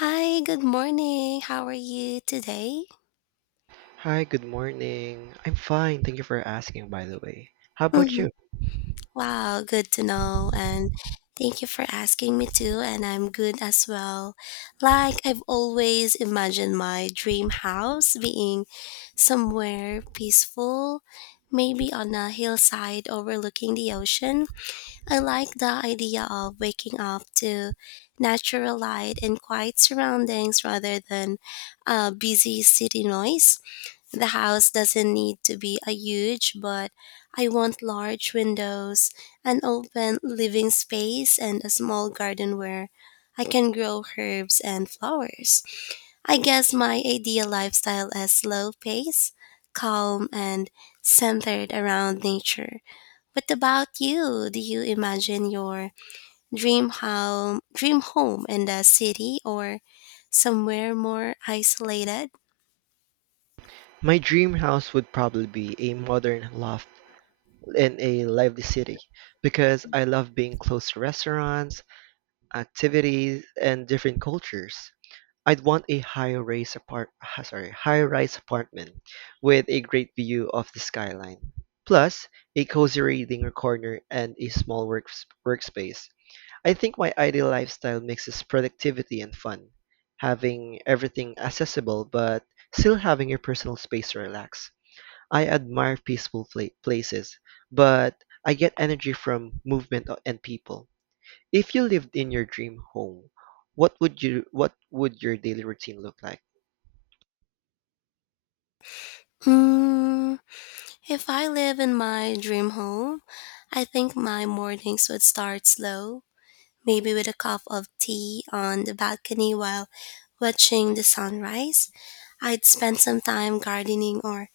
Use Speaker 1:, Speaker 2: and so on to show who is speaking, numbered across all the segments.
Speaker 1: Hi, good morning. How are you today?
Speaker 2: Hi, good morning. I'm fine. Thank you for asking, by the way. How about
Speaker 1: hmm
Speaker 2: you?
Speaker 1: Wow, good to know. And Thank you for asking me too. And I'm good as well. Like, I've always imagined my dream house being somewhere peaceful, maybe on a hillside overlooking the ocean. I like the idea of waking up to natural light and quiet surroundings rather than busy city noise. The house doesn't need to be a huge, but I want large windows, an open living space, and a small garden where I can grow herbs and flowers. I guess my ideal lifestyle is slow pace, calm, and centered around nature. What about you? Do you imagine your dream home in the city or somewhere more isolated?
Speaker 2: My dream house would probably be a modern loft in a lively city because I love being close to restaurants, activities, and different cultures. I'd want a high-rise apartment with a great view of the skyline. Plus, a cozy reading corner and a small workspace. I think my ideal lifestyle mixes productivity and fun, having everything accessible but still having your personal space to relax. I admire places, but I get energy from movement and people. If you lived in your dream home, what would your daily routine look like?
Speaker 1: Hmm. If I live in my dream home, I think my mornings would start slow, maybe with a cup of tea on the balcony while watching the sunrise. I'd spend some time gardening or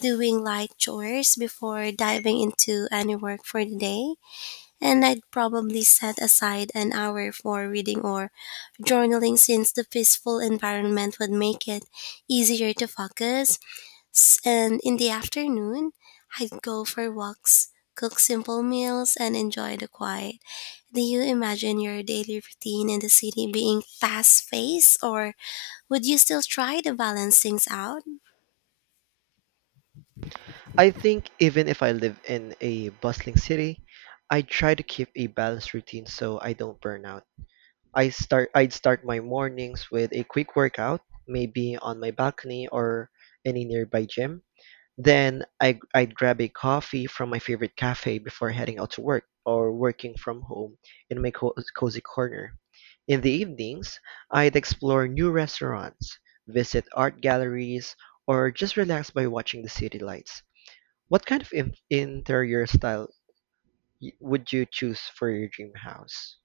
Speaker 1: doing light chores before diving into any work for the day, and I'd probably set aside an hour for reading or journaling since the peaceful environment would make it easier to focus. And in the afternoon, I'd go for walks, cook simple meals, and enjoy the quiet. Do you imagine your daily routine in the city being fast paced, or would you still try to balance things out?
Speaker 2: I think even if I live in a bustling city, I try to keep a balanced routine so I don't burn out. I'd start my mornings with a quick workout, maybe on my balcony or any nearby gym. Then I'd grab a coffee from my favorite cafe before heading out to work or working from home in my cozy corner. In the evenings, I'd explore new restaurants, visit art galleries, or just relax by watching the city lights. What kind of interior style would you choose for your dream house?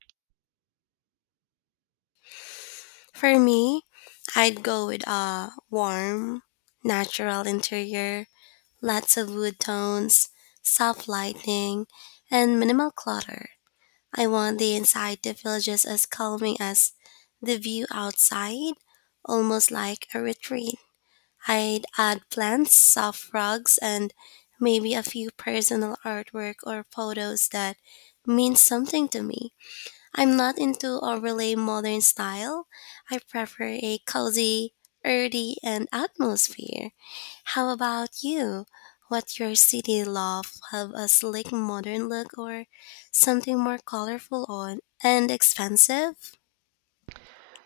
Speaker 1: For me, I'd go with a warm, natural interior, lots of wood tones, soft lighting, and minimal clutter. I want the inside the villages as calming as the view outside, almost like a retreat. I'd add plants, soft rugs, and maybe a few personal artwork or photos that mean something to me. I'm not into overly modern style. I prefer a cozy, earthy, and atmosphere. How about you? What your city love have a slick modern look or something more colorful on and expensive?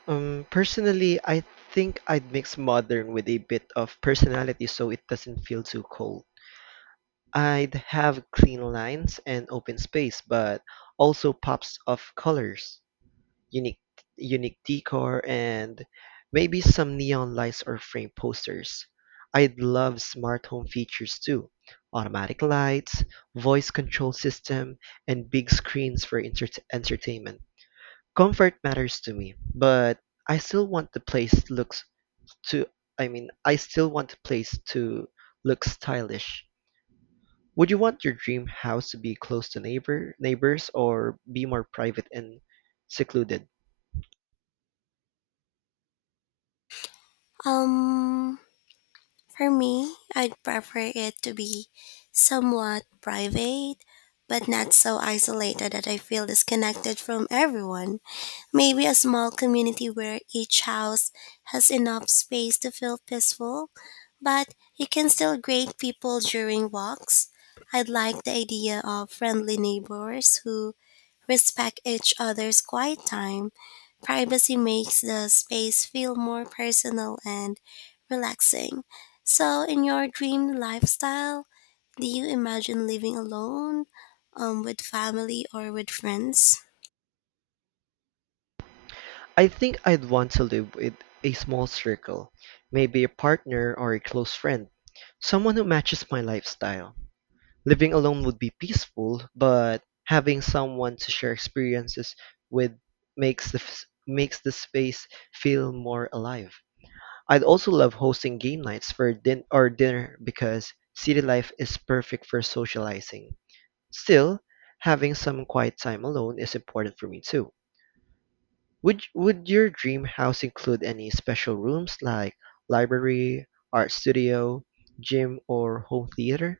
Speaker 2: Personally, I think I'd mix modern with a bit of personality so it doesn't feel too cold. I'd have clean lines and open space, but also pops of colors, unique unique decor, and maybe some neon lights or frame posters. I'd love smart home features too. Automatic lights, voice control system, and big screens for entertainment. Comfort matters to me, but I still want the place looks to I mean, I still want the place to look stylish. Would you want your dream house to be close to neighbors or be more private and secluded?
Speaker 1: Um For me, I'd prefer it to be somewhat private, but not so isolated that I feel disconnected from everyone. Maybe a small community where each house has enough space to feel peaceful, but you can still greet people during walks. I'd like the idea of friendly neighbors who respect each other's quiet time. Privacy makes the space feel more personal and relaxing. So, in your dream lifestyle, do you imagine living alone, with family, or with friends?
Speaker 2: I think I'd want to live with a small circle, maybe a partner or a close friend, someone who matches my lifestyle. Living alone would be peaceful, but having someone to share experiences with makes the space feel more alive. I'd also love hosting game nights for or dinner because city life is perfect for socializing. Still, having some quiet time alone is important for me too. Would your dream house include any special rooms like library, art studio, gym, or home theater?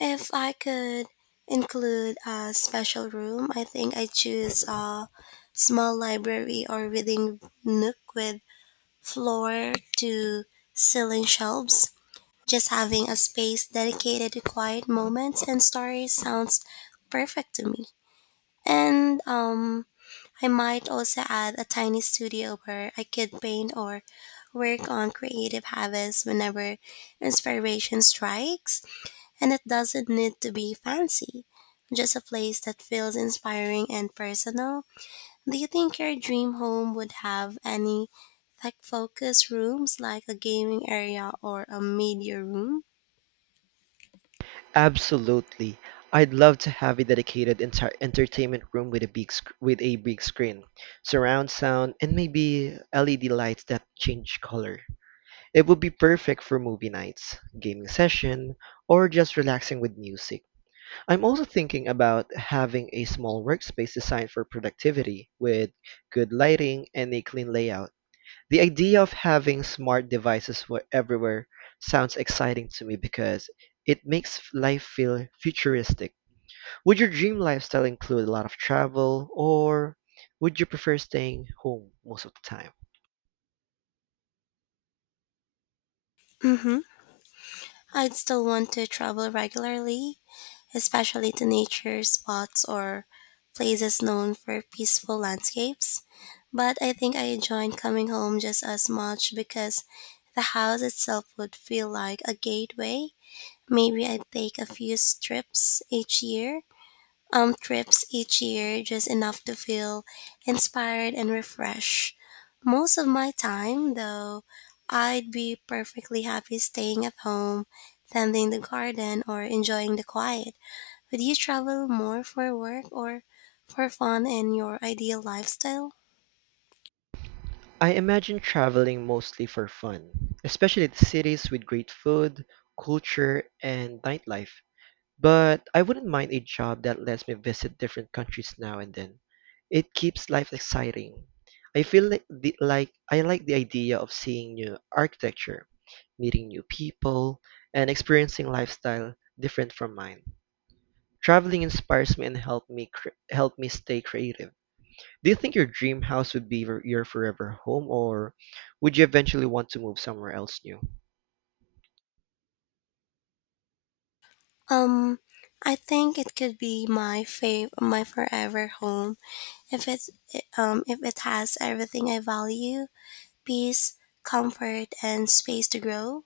Speaker 1: If I could include a special room, I think I choose a small library or reading nook with floor to ceiling shelves. Just having a space dedicated to quiet moments and stories sounds perfect to me. And I might also add a tiny studio where I could paint or work on creative habits whenever inspiration strikes, and it doesn't need to be fancy. Just a place that feels inspiring and personal. Do you think your dream home would have any tech focused rooms like a gaming area or a media room?
Speaker 2: Absolutely. I'd love to have a dedicated entire entertainment room with a big screen, surround sound, and maybe LED lights that change color. It would be perfect for movie nights, gaming session, or just relaxing with music. I'm also thinking about having a small workspace designed for productivity with good lighting and a clean layout. The idea of having smart devices were everywhere sounds exciting to me because life feel futuristic. Would your dream lifestyle include a lot of travel, or would you prefer staying home most of the time?
Speaker 1: Mm-hmm. I'd still want to travel regularly, especially to nature spots or places known for peaceful landscapes. But I think I enjoyed coming home just as much because the house itself would feel like a gateway. Maybe I'd take a few trips each year, trips each year, just enough to feel inspired and refreshed. Most of my time, though, I'd be perfectly happy staying at home, tending the garden, or enjoying the quiet. Would you travel more for work or for fun in your ideal lifestyle?
Speaker 2: I imagine traveling mostly for fun, especially the cities with great food, culture, and nightlife. But I wouldn't mind a job that lets me visit different countries now and then. It keeps life exciting. I like the idea of seeing new architecture, meeting new people, and experiencing lifestyle different from mine. Traveling inspires me and help me stay creative. Do you think your dream house would be your forever home, or would you eventually want to move somewhere else new?
Speaker 1: Um, I think it could be my forever home if it's if it has everything I value, peace, comfort, and space to grow.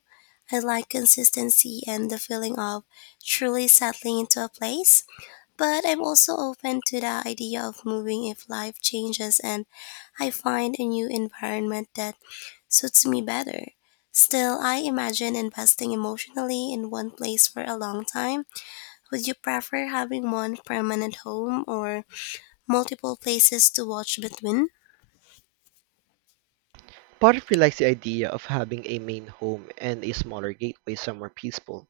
Speaker 1: I like consistency and the feeling of truly settling into a place, but I'm also open to the idea of moving if life changes and I find a new environment that suits me better. Still, I imagine investing emotionally in one place for a long time. Would you prefer having one permanent home or multiple places to watch between?
Speaker 2: Part of me likes the idea of having a main home and a smaller gateway somewhere peaceful.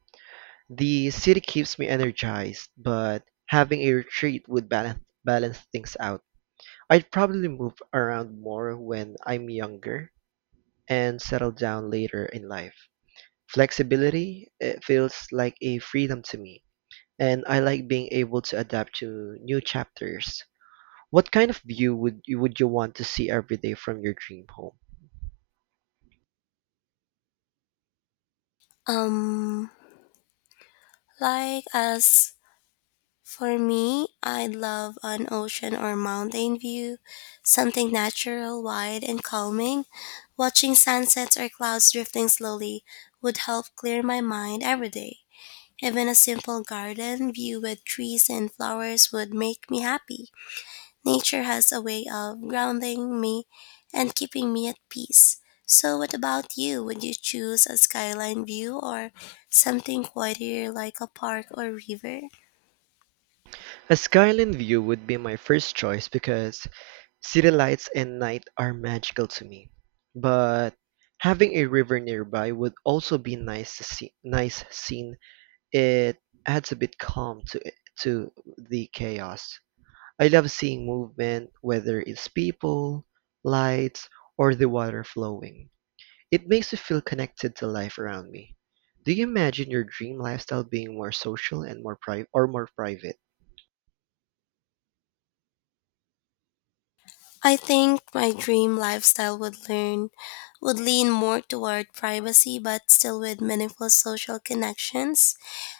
Speaker 2: The city keeps me energized, but having a retreat would balance things out. I'd probably move around more when I'm younger and settle down later in life. Flexibility, it feels like a freedom to me, and I like being able to adapt to new chapters. What kind of view would you want to see every day from your dream home?
Speaker 1: Um, like as for me, I love an ocean or mountain view, something natural, wide, and calming. Watching sunsets or clouds drifting slowly would help clear my mind every day. Even a simple garden view with trees and flowers would make me happy. Nature has a way of grounding me and keeping me at peace. So, what about you? Would you choose a skyline view or something quieter like a park or river?
Speaker 2: A skyline view would be my first choice because city lights and night are magical to me, but having a river nearby would also be nice to see, nice scene. It adds a bit calm to it, to the chaos. I love seeing movement, whether it's people, lights, or the water flowing. It makes me feel connected to life around me. Do you imagine your dream lifestyle being more social and more pri- or more private?
Speaker 1: I think my dream lifestyle would lean more toward privacy but still with meaningful social connections.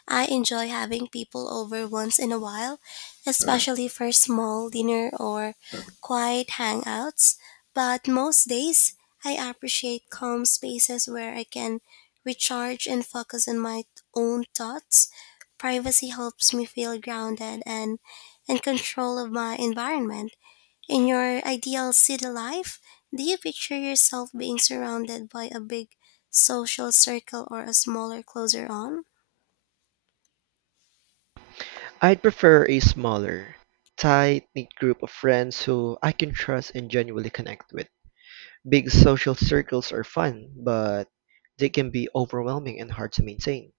Speaker 1: I enjoy having people over once in a while, especially for small dinner or quiet hangouts, but most days I appreciate calm spaces where I can recharge and focus on my own thoughts. Privacy helps me feel grounded and in control of my environment. In your ideal city life, do you picture yourself being surrounded by a big social circle or a smaller closer on?
Speaker 2: I'd prefer a smaller, tight knit group of friends who I can trust and genuinely connect with. Big social circles are fun, but they can be overwhelming and hard to maintain.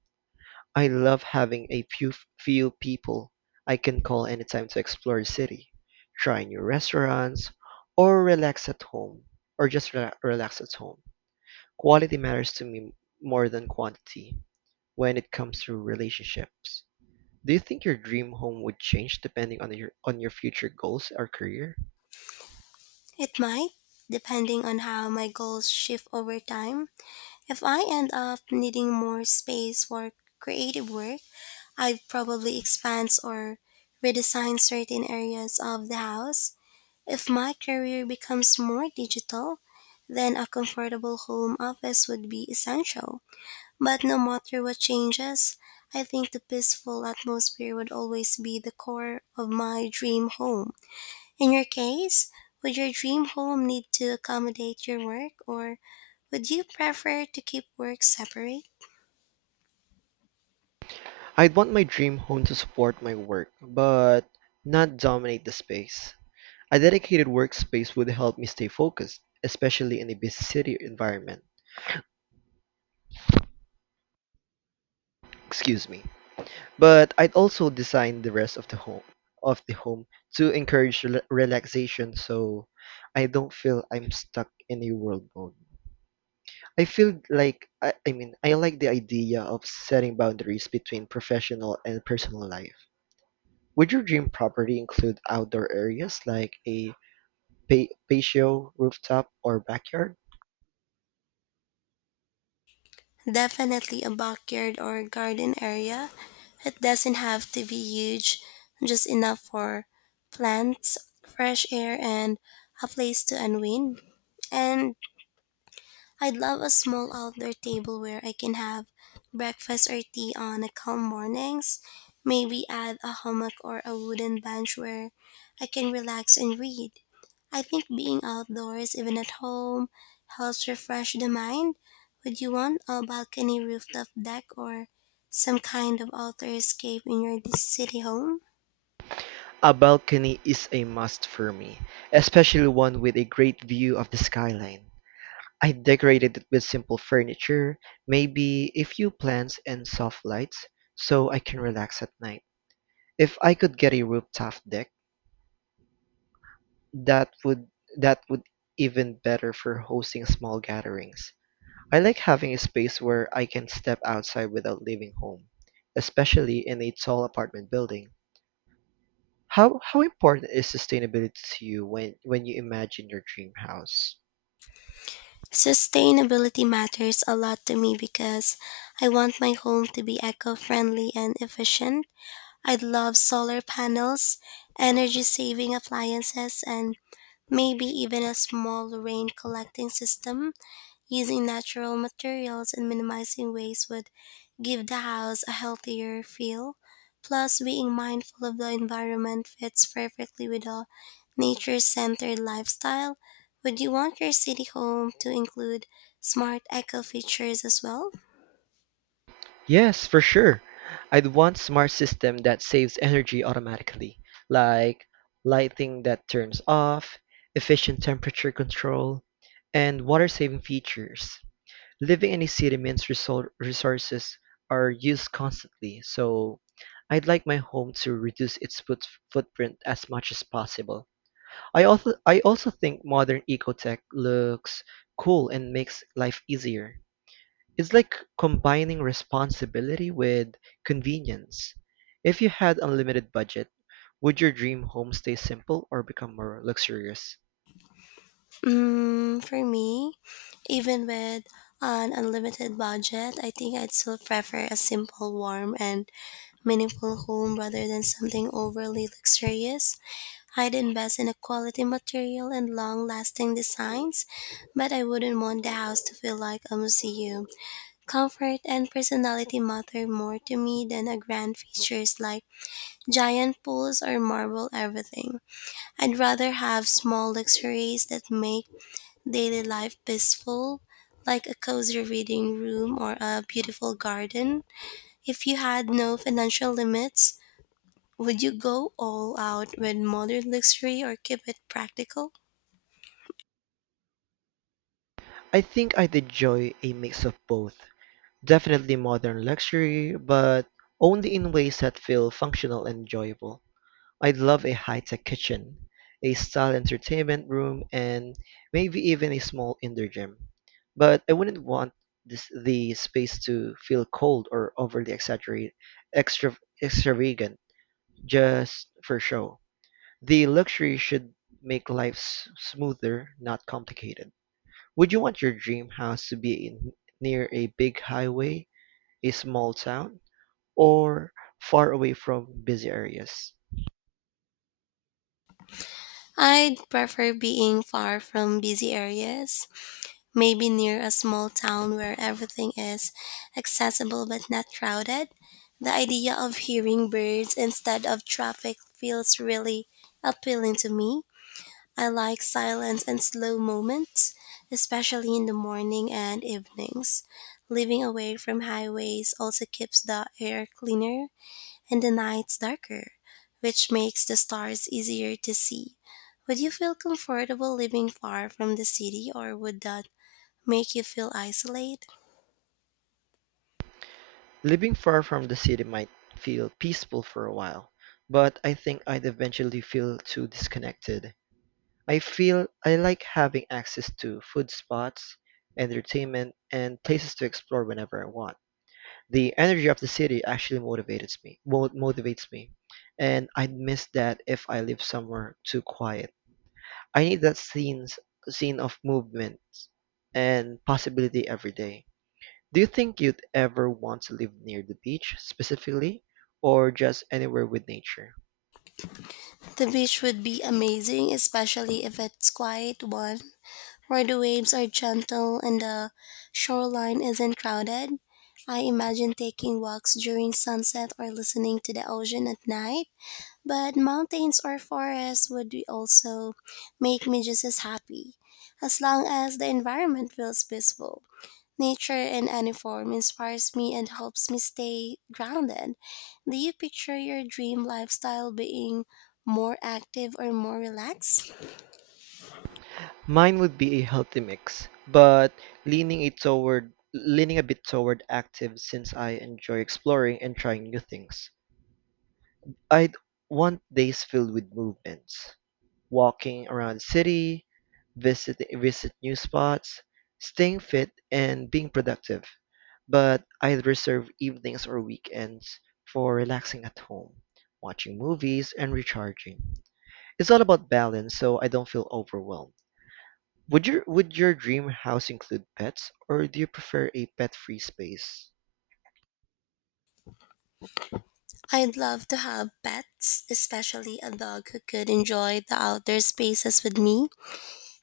Speaker 2: I love having few people I can call anytime to explore the city, try new restaurants, or relax at home, or just relax at home. Quality matters to me more than quantity when it comes to relationships. Do you think your dream home would change depending on your future goals or career?
Speaker 1: It might, depending on how my goals shift over time. If I end up needing more space for creative work, I'd probably expand or redesign certain areas of the house. If my career becomes more digital, then a comfortable home office would be essential. But no matter what changes, I think the peaceful atmosphere would always be the core of my dream home. In your case, would your dream home need to accommodate your work or would you prefer to keep work separate?
Speaker 2: I'd want my dream home to support my work, but not dominate the space. A dedicated workspace would help me stay focused, especially in a busy city environment. Excuse me. But I'd also design the rest of the home to encourage relaxation so I don't feel I'm stuck in a world mode. I mean, I like the idea of setting boundaries between professional and personal life. Would your dream property include outdoor areas like a patio, rooftop, or backyard?
Speaker 1: Definitely a backyard or garden area. It doesn't have to be huge, just enough for plants, fresh air, and a place to unwind. And I'd love a small outdoor table where I can have breakfast or tea on a calm mornings. Maybe add a hammock or a wooden bench where I can relax and read. I think being outdoors, even at home, helps refresh the mind. Would you want a balcony rooftop deck or some kind of outdoor escape in your city home?
Speaker 2: A balcony is a must for me, especially one with a great view of the skyline. I decorated it with simple furniture, maybe a few plants and soft lights, so I can relax at night. If I could get a rooftop deck, That would that would even better for hosting small gatherings. I like having a space where I can step outside without leaving home, especially in a tall apartment building. How important is sustainability to you when you imagine your dream house?
Speaker 1: Sustainability matters a lot to me because I want my home to be eco friendly and efficient. I would love solar panels, energy saving appliances, and maybe even a small rain collecting system using natural materials and minimizing waste would give the house a healthier feel. Plus, being mindful of the environment fits perfectly with a nature centered lifestyle. Would you want your city home to include smart eco features as well?
Speaker 2: Yes, for sure. I'd want smart system that saves energy automatically, like lighting that turns off, efficient temperature control, and water saving features. Living in a city means resources are used constantly, so I'd like my home to reduce its footprint as much as possible. I also think modern ecotech looks cool and makes life easier. It's like combining responsibility with convenience. If you had unlimited budget, would your dream home stay simple or become more luxurious?
Speaker 1: Mm, for me, even with an unlimited budget, I think I'd still prefer a simple, warm, and meaningful home rather than something overly luxurious. I'd invest in a quality material and long lasting designs, but I wouldn't want the house to feel like a museum. Comfort and personality matter more to me than a grand features like giant pools or marble everything. I'd rather have small luxuries that make daily life peaceful, like a cozy reading room or a beautiful garden? If you had no financial limits, would you go all out with modern luxury or keep it practical?
Speaker 2: I think I'd enjoy a mix of both. Definitely modern luxury, but only in ways that feel functional and enjoyable. I'd love a high-tech kitchen, a style entertainment room, and maybe even a small indoor gym. But I wouldn't want the space to feel cold or overly exaggerated, extra, extravagant, just for show. The luxury should make life smoother, not complicated. Would you want your dream house to be in, near a big highway? A small town, or far away from busy areas.
Speaker 1: I'd prefer being far from busy areas, maybe near a small town where everything is accessible but not crowded. The idea of hearing birds instead of traffic feels really appealing to me. I like silence and slow moments, especially in the morning and evenings. Living away from highways also keeps the air cleaner and the nights darker, which makes the stars easier to see. Would you feel comfortable living far from the city or would that make you feel isolated?
Speaker 2: Living far from the city might feel peaceful for a while, but I think I'd eventually feel too disconnected. I feel I like having access to food spots, entertainment, and places to explore whenever I want. The energy of the city actually motivates me, and I'd miss that if I live somewhere too quiet. I need that scene of movement and possibility every day. Do you think you'd ever want to live near the beach specifically or just anywhere with nature?
Speaker 1: The beach would be amazing, especially if it's quiet one where the waves are gentle and the shoreline isn't crowded. I imagine taking walks during sunset or listening to the ocean at night, but mountains or forests would be also make me just as happy, as long as the environment feels peaceful. Nature in any form inspires me and helps me stay grounded. Do you picture your dream lifestyle being more active or more relaxed?
Speaker 2: Mine would be a healthy mix, but leaning a bit toward active since I enjoy exploring and trying new things. I'd want days filled with movements, walking around the city, visit new spots, staying fit and being productive. But I'd reserve evenings or weekends for relaxing at home, watching movies and recharging. It's all about balance, so I don't feel overwhelmed. Would your dream house include pets, or do you prefer a pet-free space?
Speaker 1: I'd love to have pets, especially a dog who could enjoy the outdoor spaces with me.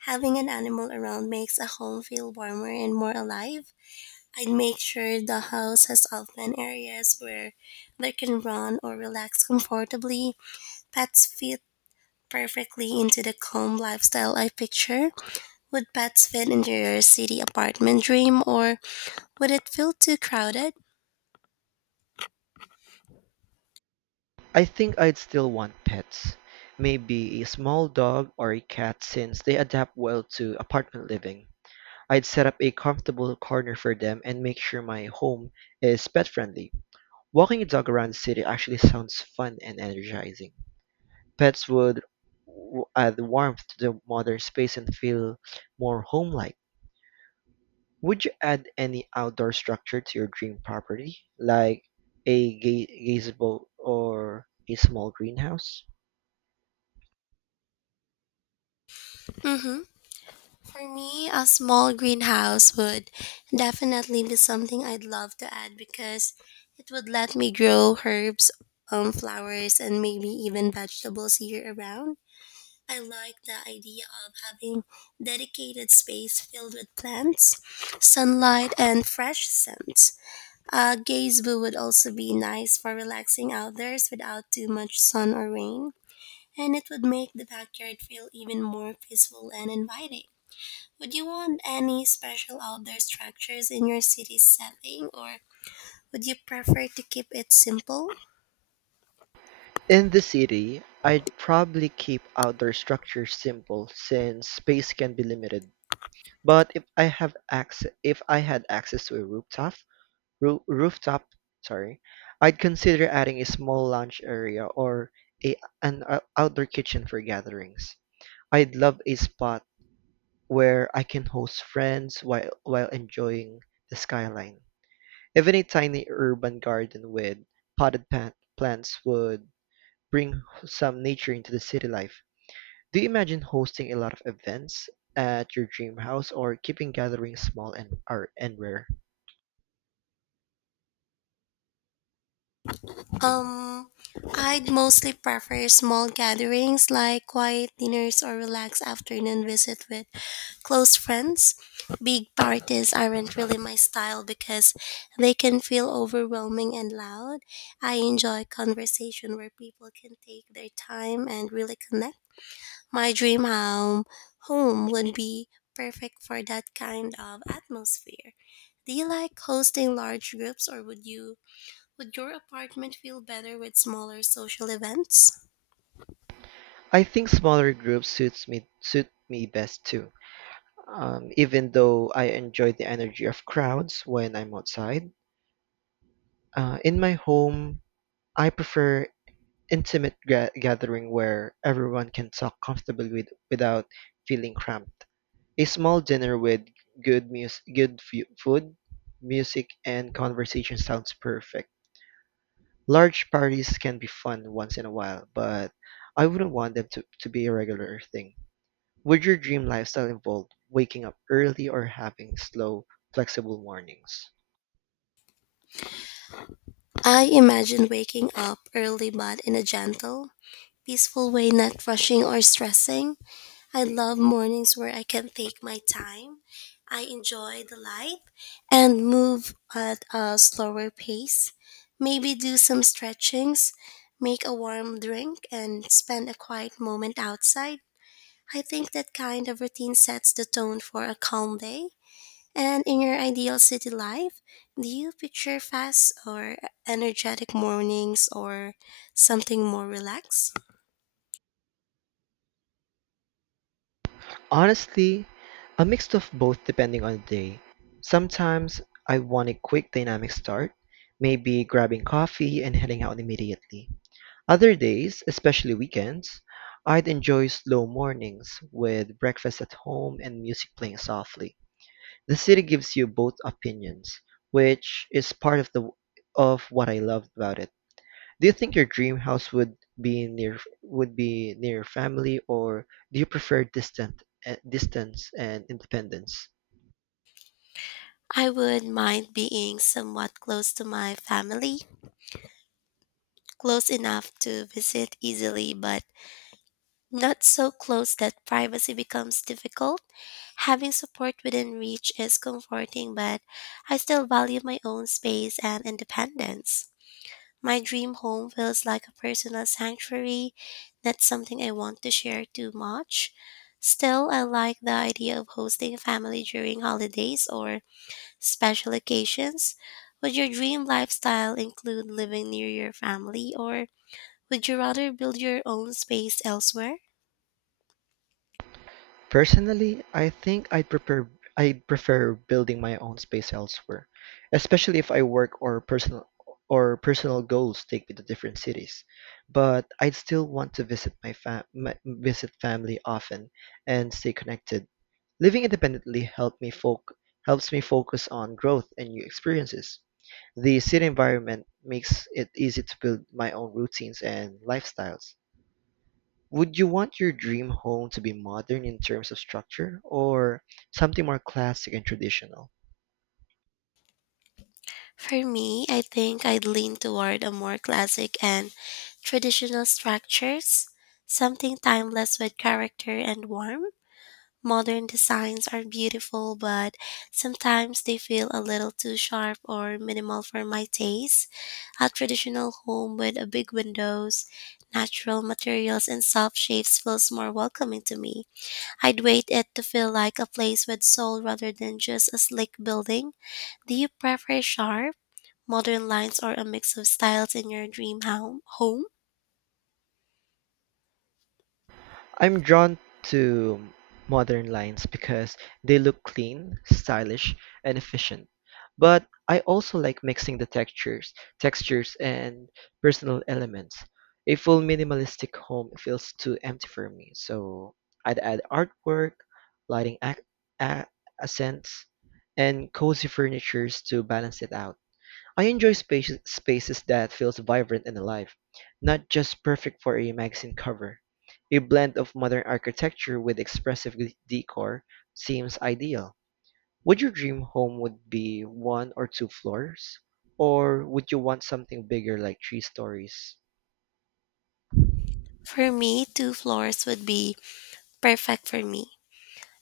Speaker 1: Having an animal around makes a home feel warmer and more alive. I'd make sure the house has open areas where they can run or relax comfortably. Pets fit perfectly into the calm lifestyle I picture. Would pets fit into your city apartment dream or would it feel too crowded?
Speaker 2: I think I'd still want pets. Maybe a small dog or a cat since they adapt well to apartment living. I'd set up a comfortable corner for them and make sure my home is pet friendly. Walking a dog around the city actually sounds fun and energizing. Pets would add warmth to the modern space and feel more home-like. Would you add any outdoor structure to your dream property, like a gazebo or a small greenhouse?
Speaker 1: Mm-hmm. For me, a small greenhouse would definitely be something I'd love to add because it would let me grow herbs, flowers, and maybe even vegetables year around. I like the idea of having dedicated space filled with plants, sunlight, and fresh scents. A gazebo would also be nice for relaxing outdoors without too much sun or rain, and it would make the backyard feel even more peaceful and inviting. Would you want any special outdoor structures in your city setting or would you prefer to keep it simple?
Speaker 2: In the city, I'd probably keep outdoor structures simple since space can be limited. But if I had access to a rooftop, roo- rooftop, sorry, I'd consider adding a small lounge area or a an ou- outdoor kitchen for gatherings. I'd love a spot where I can host friends while enjoying the skyline. Even a tiny urban garden with potted plant plants would bring some nature into the city life. Do you imagine hosting a lot of events at your dream house or keeping gatherings small and rare?
Speaker 1: Um, I'd mostly prefer small gatherings like quiet dinners or relaxed afternoon visit with close friends. Big parties aren't really my style because they can feel overwhelming and loud. I enjoy conversation where people can take their time and really connect. My home would be perfect for that kind of atmosphere. Do you like hosting large groups or would your apartment feel better with smaller social events?
Speaker 2: I think smaller groups suit me best too. Even though I enjoy the energy of crowds when I'm outside, in my home I prefer intimate gathering where everyone can talk comfortably without feeling cramped. A small dinner with good mus- good fu- food, music, and conversation sounds perfect. Large parties can be fun once in a while, but I wouldn't want them to be a regular thing. Would your dream lifestyle involve waking up early or having slow, flexible mornings?
Speaker 1: I imagine waking up early but in a gentle, peaceful way, not rushing or stressing. I love mornings where I can take my time. I enjoy the light and move at a slower pace. Maybe do some stretchings, make a warm drink, and spend a quiet moment outside. I think that kind of routine sets the tone for a calm day. And in your ideal city life, do you picture fast or energetic mornings or something more relaxed?
Speaker 2: Honestly, a mix of both depending on the day. Sometimes I want a quick dynamic start, maybe grabbing coffee and heading out immediately. Other days, especially weekends, I'd enjoy slow mornings with breakfast at home and music playing softly. The city gives you both opinions, which is part of the of what I love about it. Do you think your dream house would be near family, or do you prefer distance and independence?
Speaker 1: I would mind being somewhat close to my family, close enough to visit easily, but not so close that privacy becomes difficult. Having support within reach is comforting, but I still value my own space and independence. My dream home feels like a personal sanctuary, not something I want to share too much. Still, I like the idea of hosting family during holidays or special occasions? Would your dream lifestyle include living near your family, or would you rather build your own space elsewhere?
Speaker 2: Personally, I'd prefer building my own space elsewhere, especially if I work or personal goals take me to different cities. But I'd still want to visit my, fa- my visit family often and stay connected. Living independently help me foc helps me focus on growth and new experiences. The city environment makes it easy to build my own routines and lifestyles. Would you want your dream home to be modern in terms of structure or something more classic and traditional?
Speaker 1: For me, I think I'd lean toward a more classic and traditional structures, something timeless with character and warmth. Modern designs are beautiful, but sometimes they feel a little too sharp or minimal for my taste. A traditional home with a big windows, natural materials, and soft shapes feels more welcoming to me. I'd wait it to feel like a place with soul rather than just a slick building. Do you prefer sharp, modern lines or a mix of styles in your dream home?
Speaker 2: I'm drawn to modern lines because they look clean, stylish, and efficient. But I also like mixing textures and personal elements. A full minimalistic home feels too empty for me, so I'd add artwork, lighting ac- a- accents, and cozy furnitures to balance it out. I enjoy spaces that feels vibrant and alive, not just perfect for a magazine cover. A blend of modern architecture with expressive decor seems ideal. Would your dream home would be one or two floors, or would you want something bigger like three stories?
Speaker 1: For me, two floors would be perfect for me.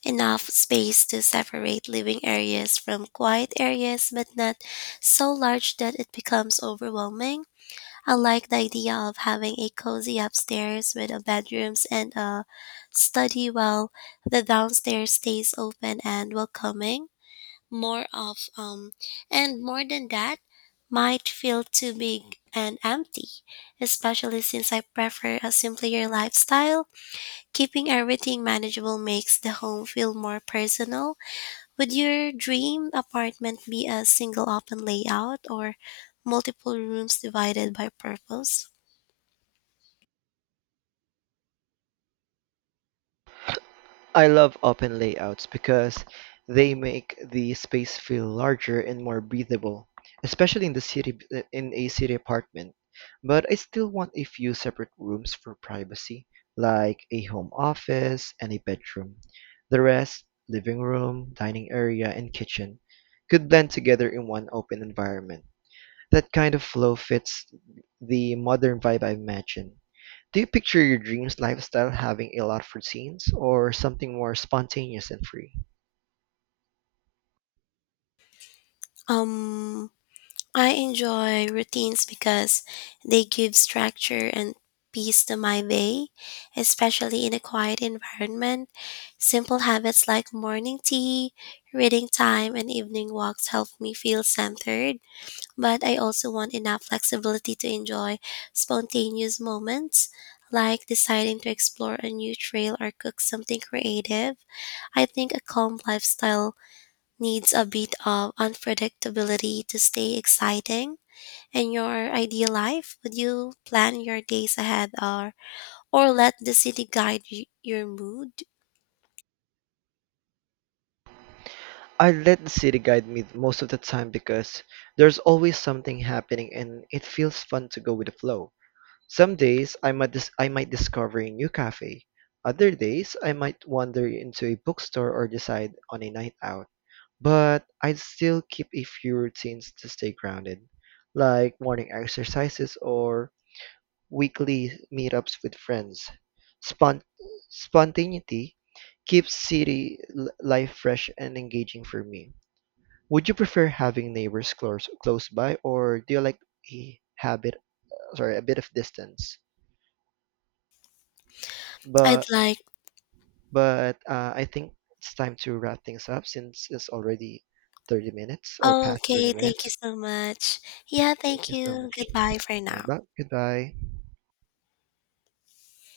Speaker 1: Enough space to separate living areas from quiet areas, but not so large that it becomes overwhelming. I like the idea of having a cozy upstairs with a bedrooms and a study while the downstairs stays open and welcoming. More of and more than that might feel too big and empty, especially since I prefer a simpler lifestyle. Keeping everything manageable makes the home feel more personal. Would your dream apartment be a single open layout or multiple rooms divided by purpose?
Speaker 2: I love open layouts because they make the space feel larger and more breathable, especially in a city apartment. But I still want a few separate rooms for privacy, like a home office and a bedroom. The rest, living room, dining area, and kitchen, could blend together in one open environment. That kind of flow fits the modern vibe I imagine. Do you picture your dreams lifestyle having a lot of routines or something more spontaneous and free?
Speaker 1: Um, I enjoy routines because they give structure and peace to my day, especially in a quiet environment. Simple habits like morning tea, reading time, and evening walks help me feel centered. But I also want enough flexibility to enjoy spontaneous moments, like deciding to explore a new trail or cook something creative. I think a calm lifestyle needs a bit of unpredictability to stay exciting. In your ideal life, would you plan your days ahead or let the city guide your mood?
Speaker 2: I let the city guide me most of the time because there's always something happening and it feels fun to go with the flow. Some days I might discover a new cafe. Other days I might wander into a bookstore or decide on a night out. But I'd still keep a few routines to stay grounded, like morning exercises or weekly meetups with friends. Spont- spontaneity keeps life fresh and engaging for me. Would you prefer having neighbors close by, or do you like a habit, a bit of distance?
Speaker 1: I'd
Speaker 2: But
Speaker 1: like.
Speaker 2: but I think it's time to wrap things up since it's already 30 minutes or
Speaker 1: Oh,
Speaker 2: past 30
Speaker 1: okay. Thank you
Speaker 2: minutes.
Speaker 1: so much. Yeah,
Speaker 2: Thank
Speaker 1: thank
Speaker 2: you so
Speaker 1: you.
Speaker 2: much.
Speaker 1: Goodbye for
Speaker 2: Bye
Speaker 1: now.
Speaker 2: bye. Goodbye.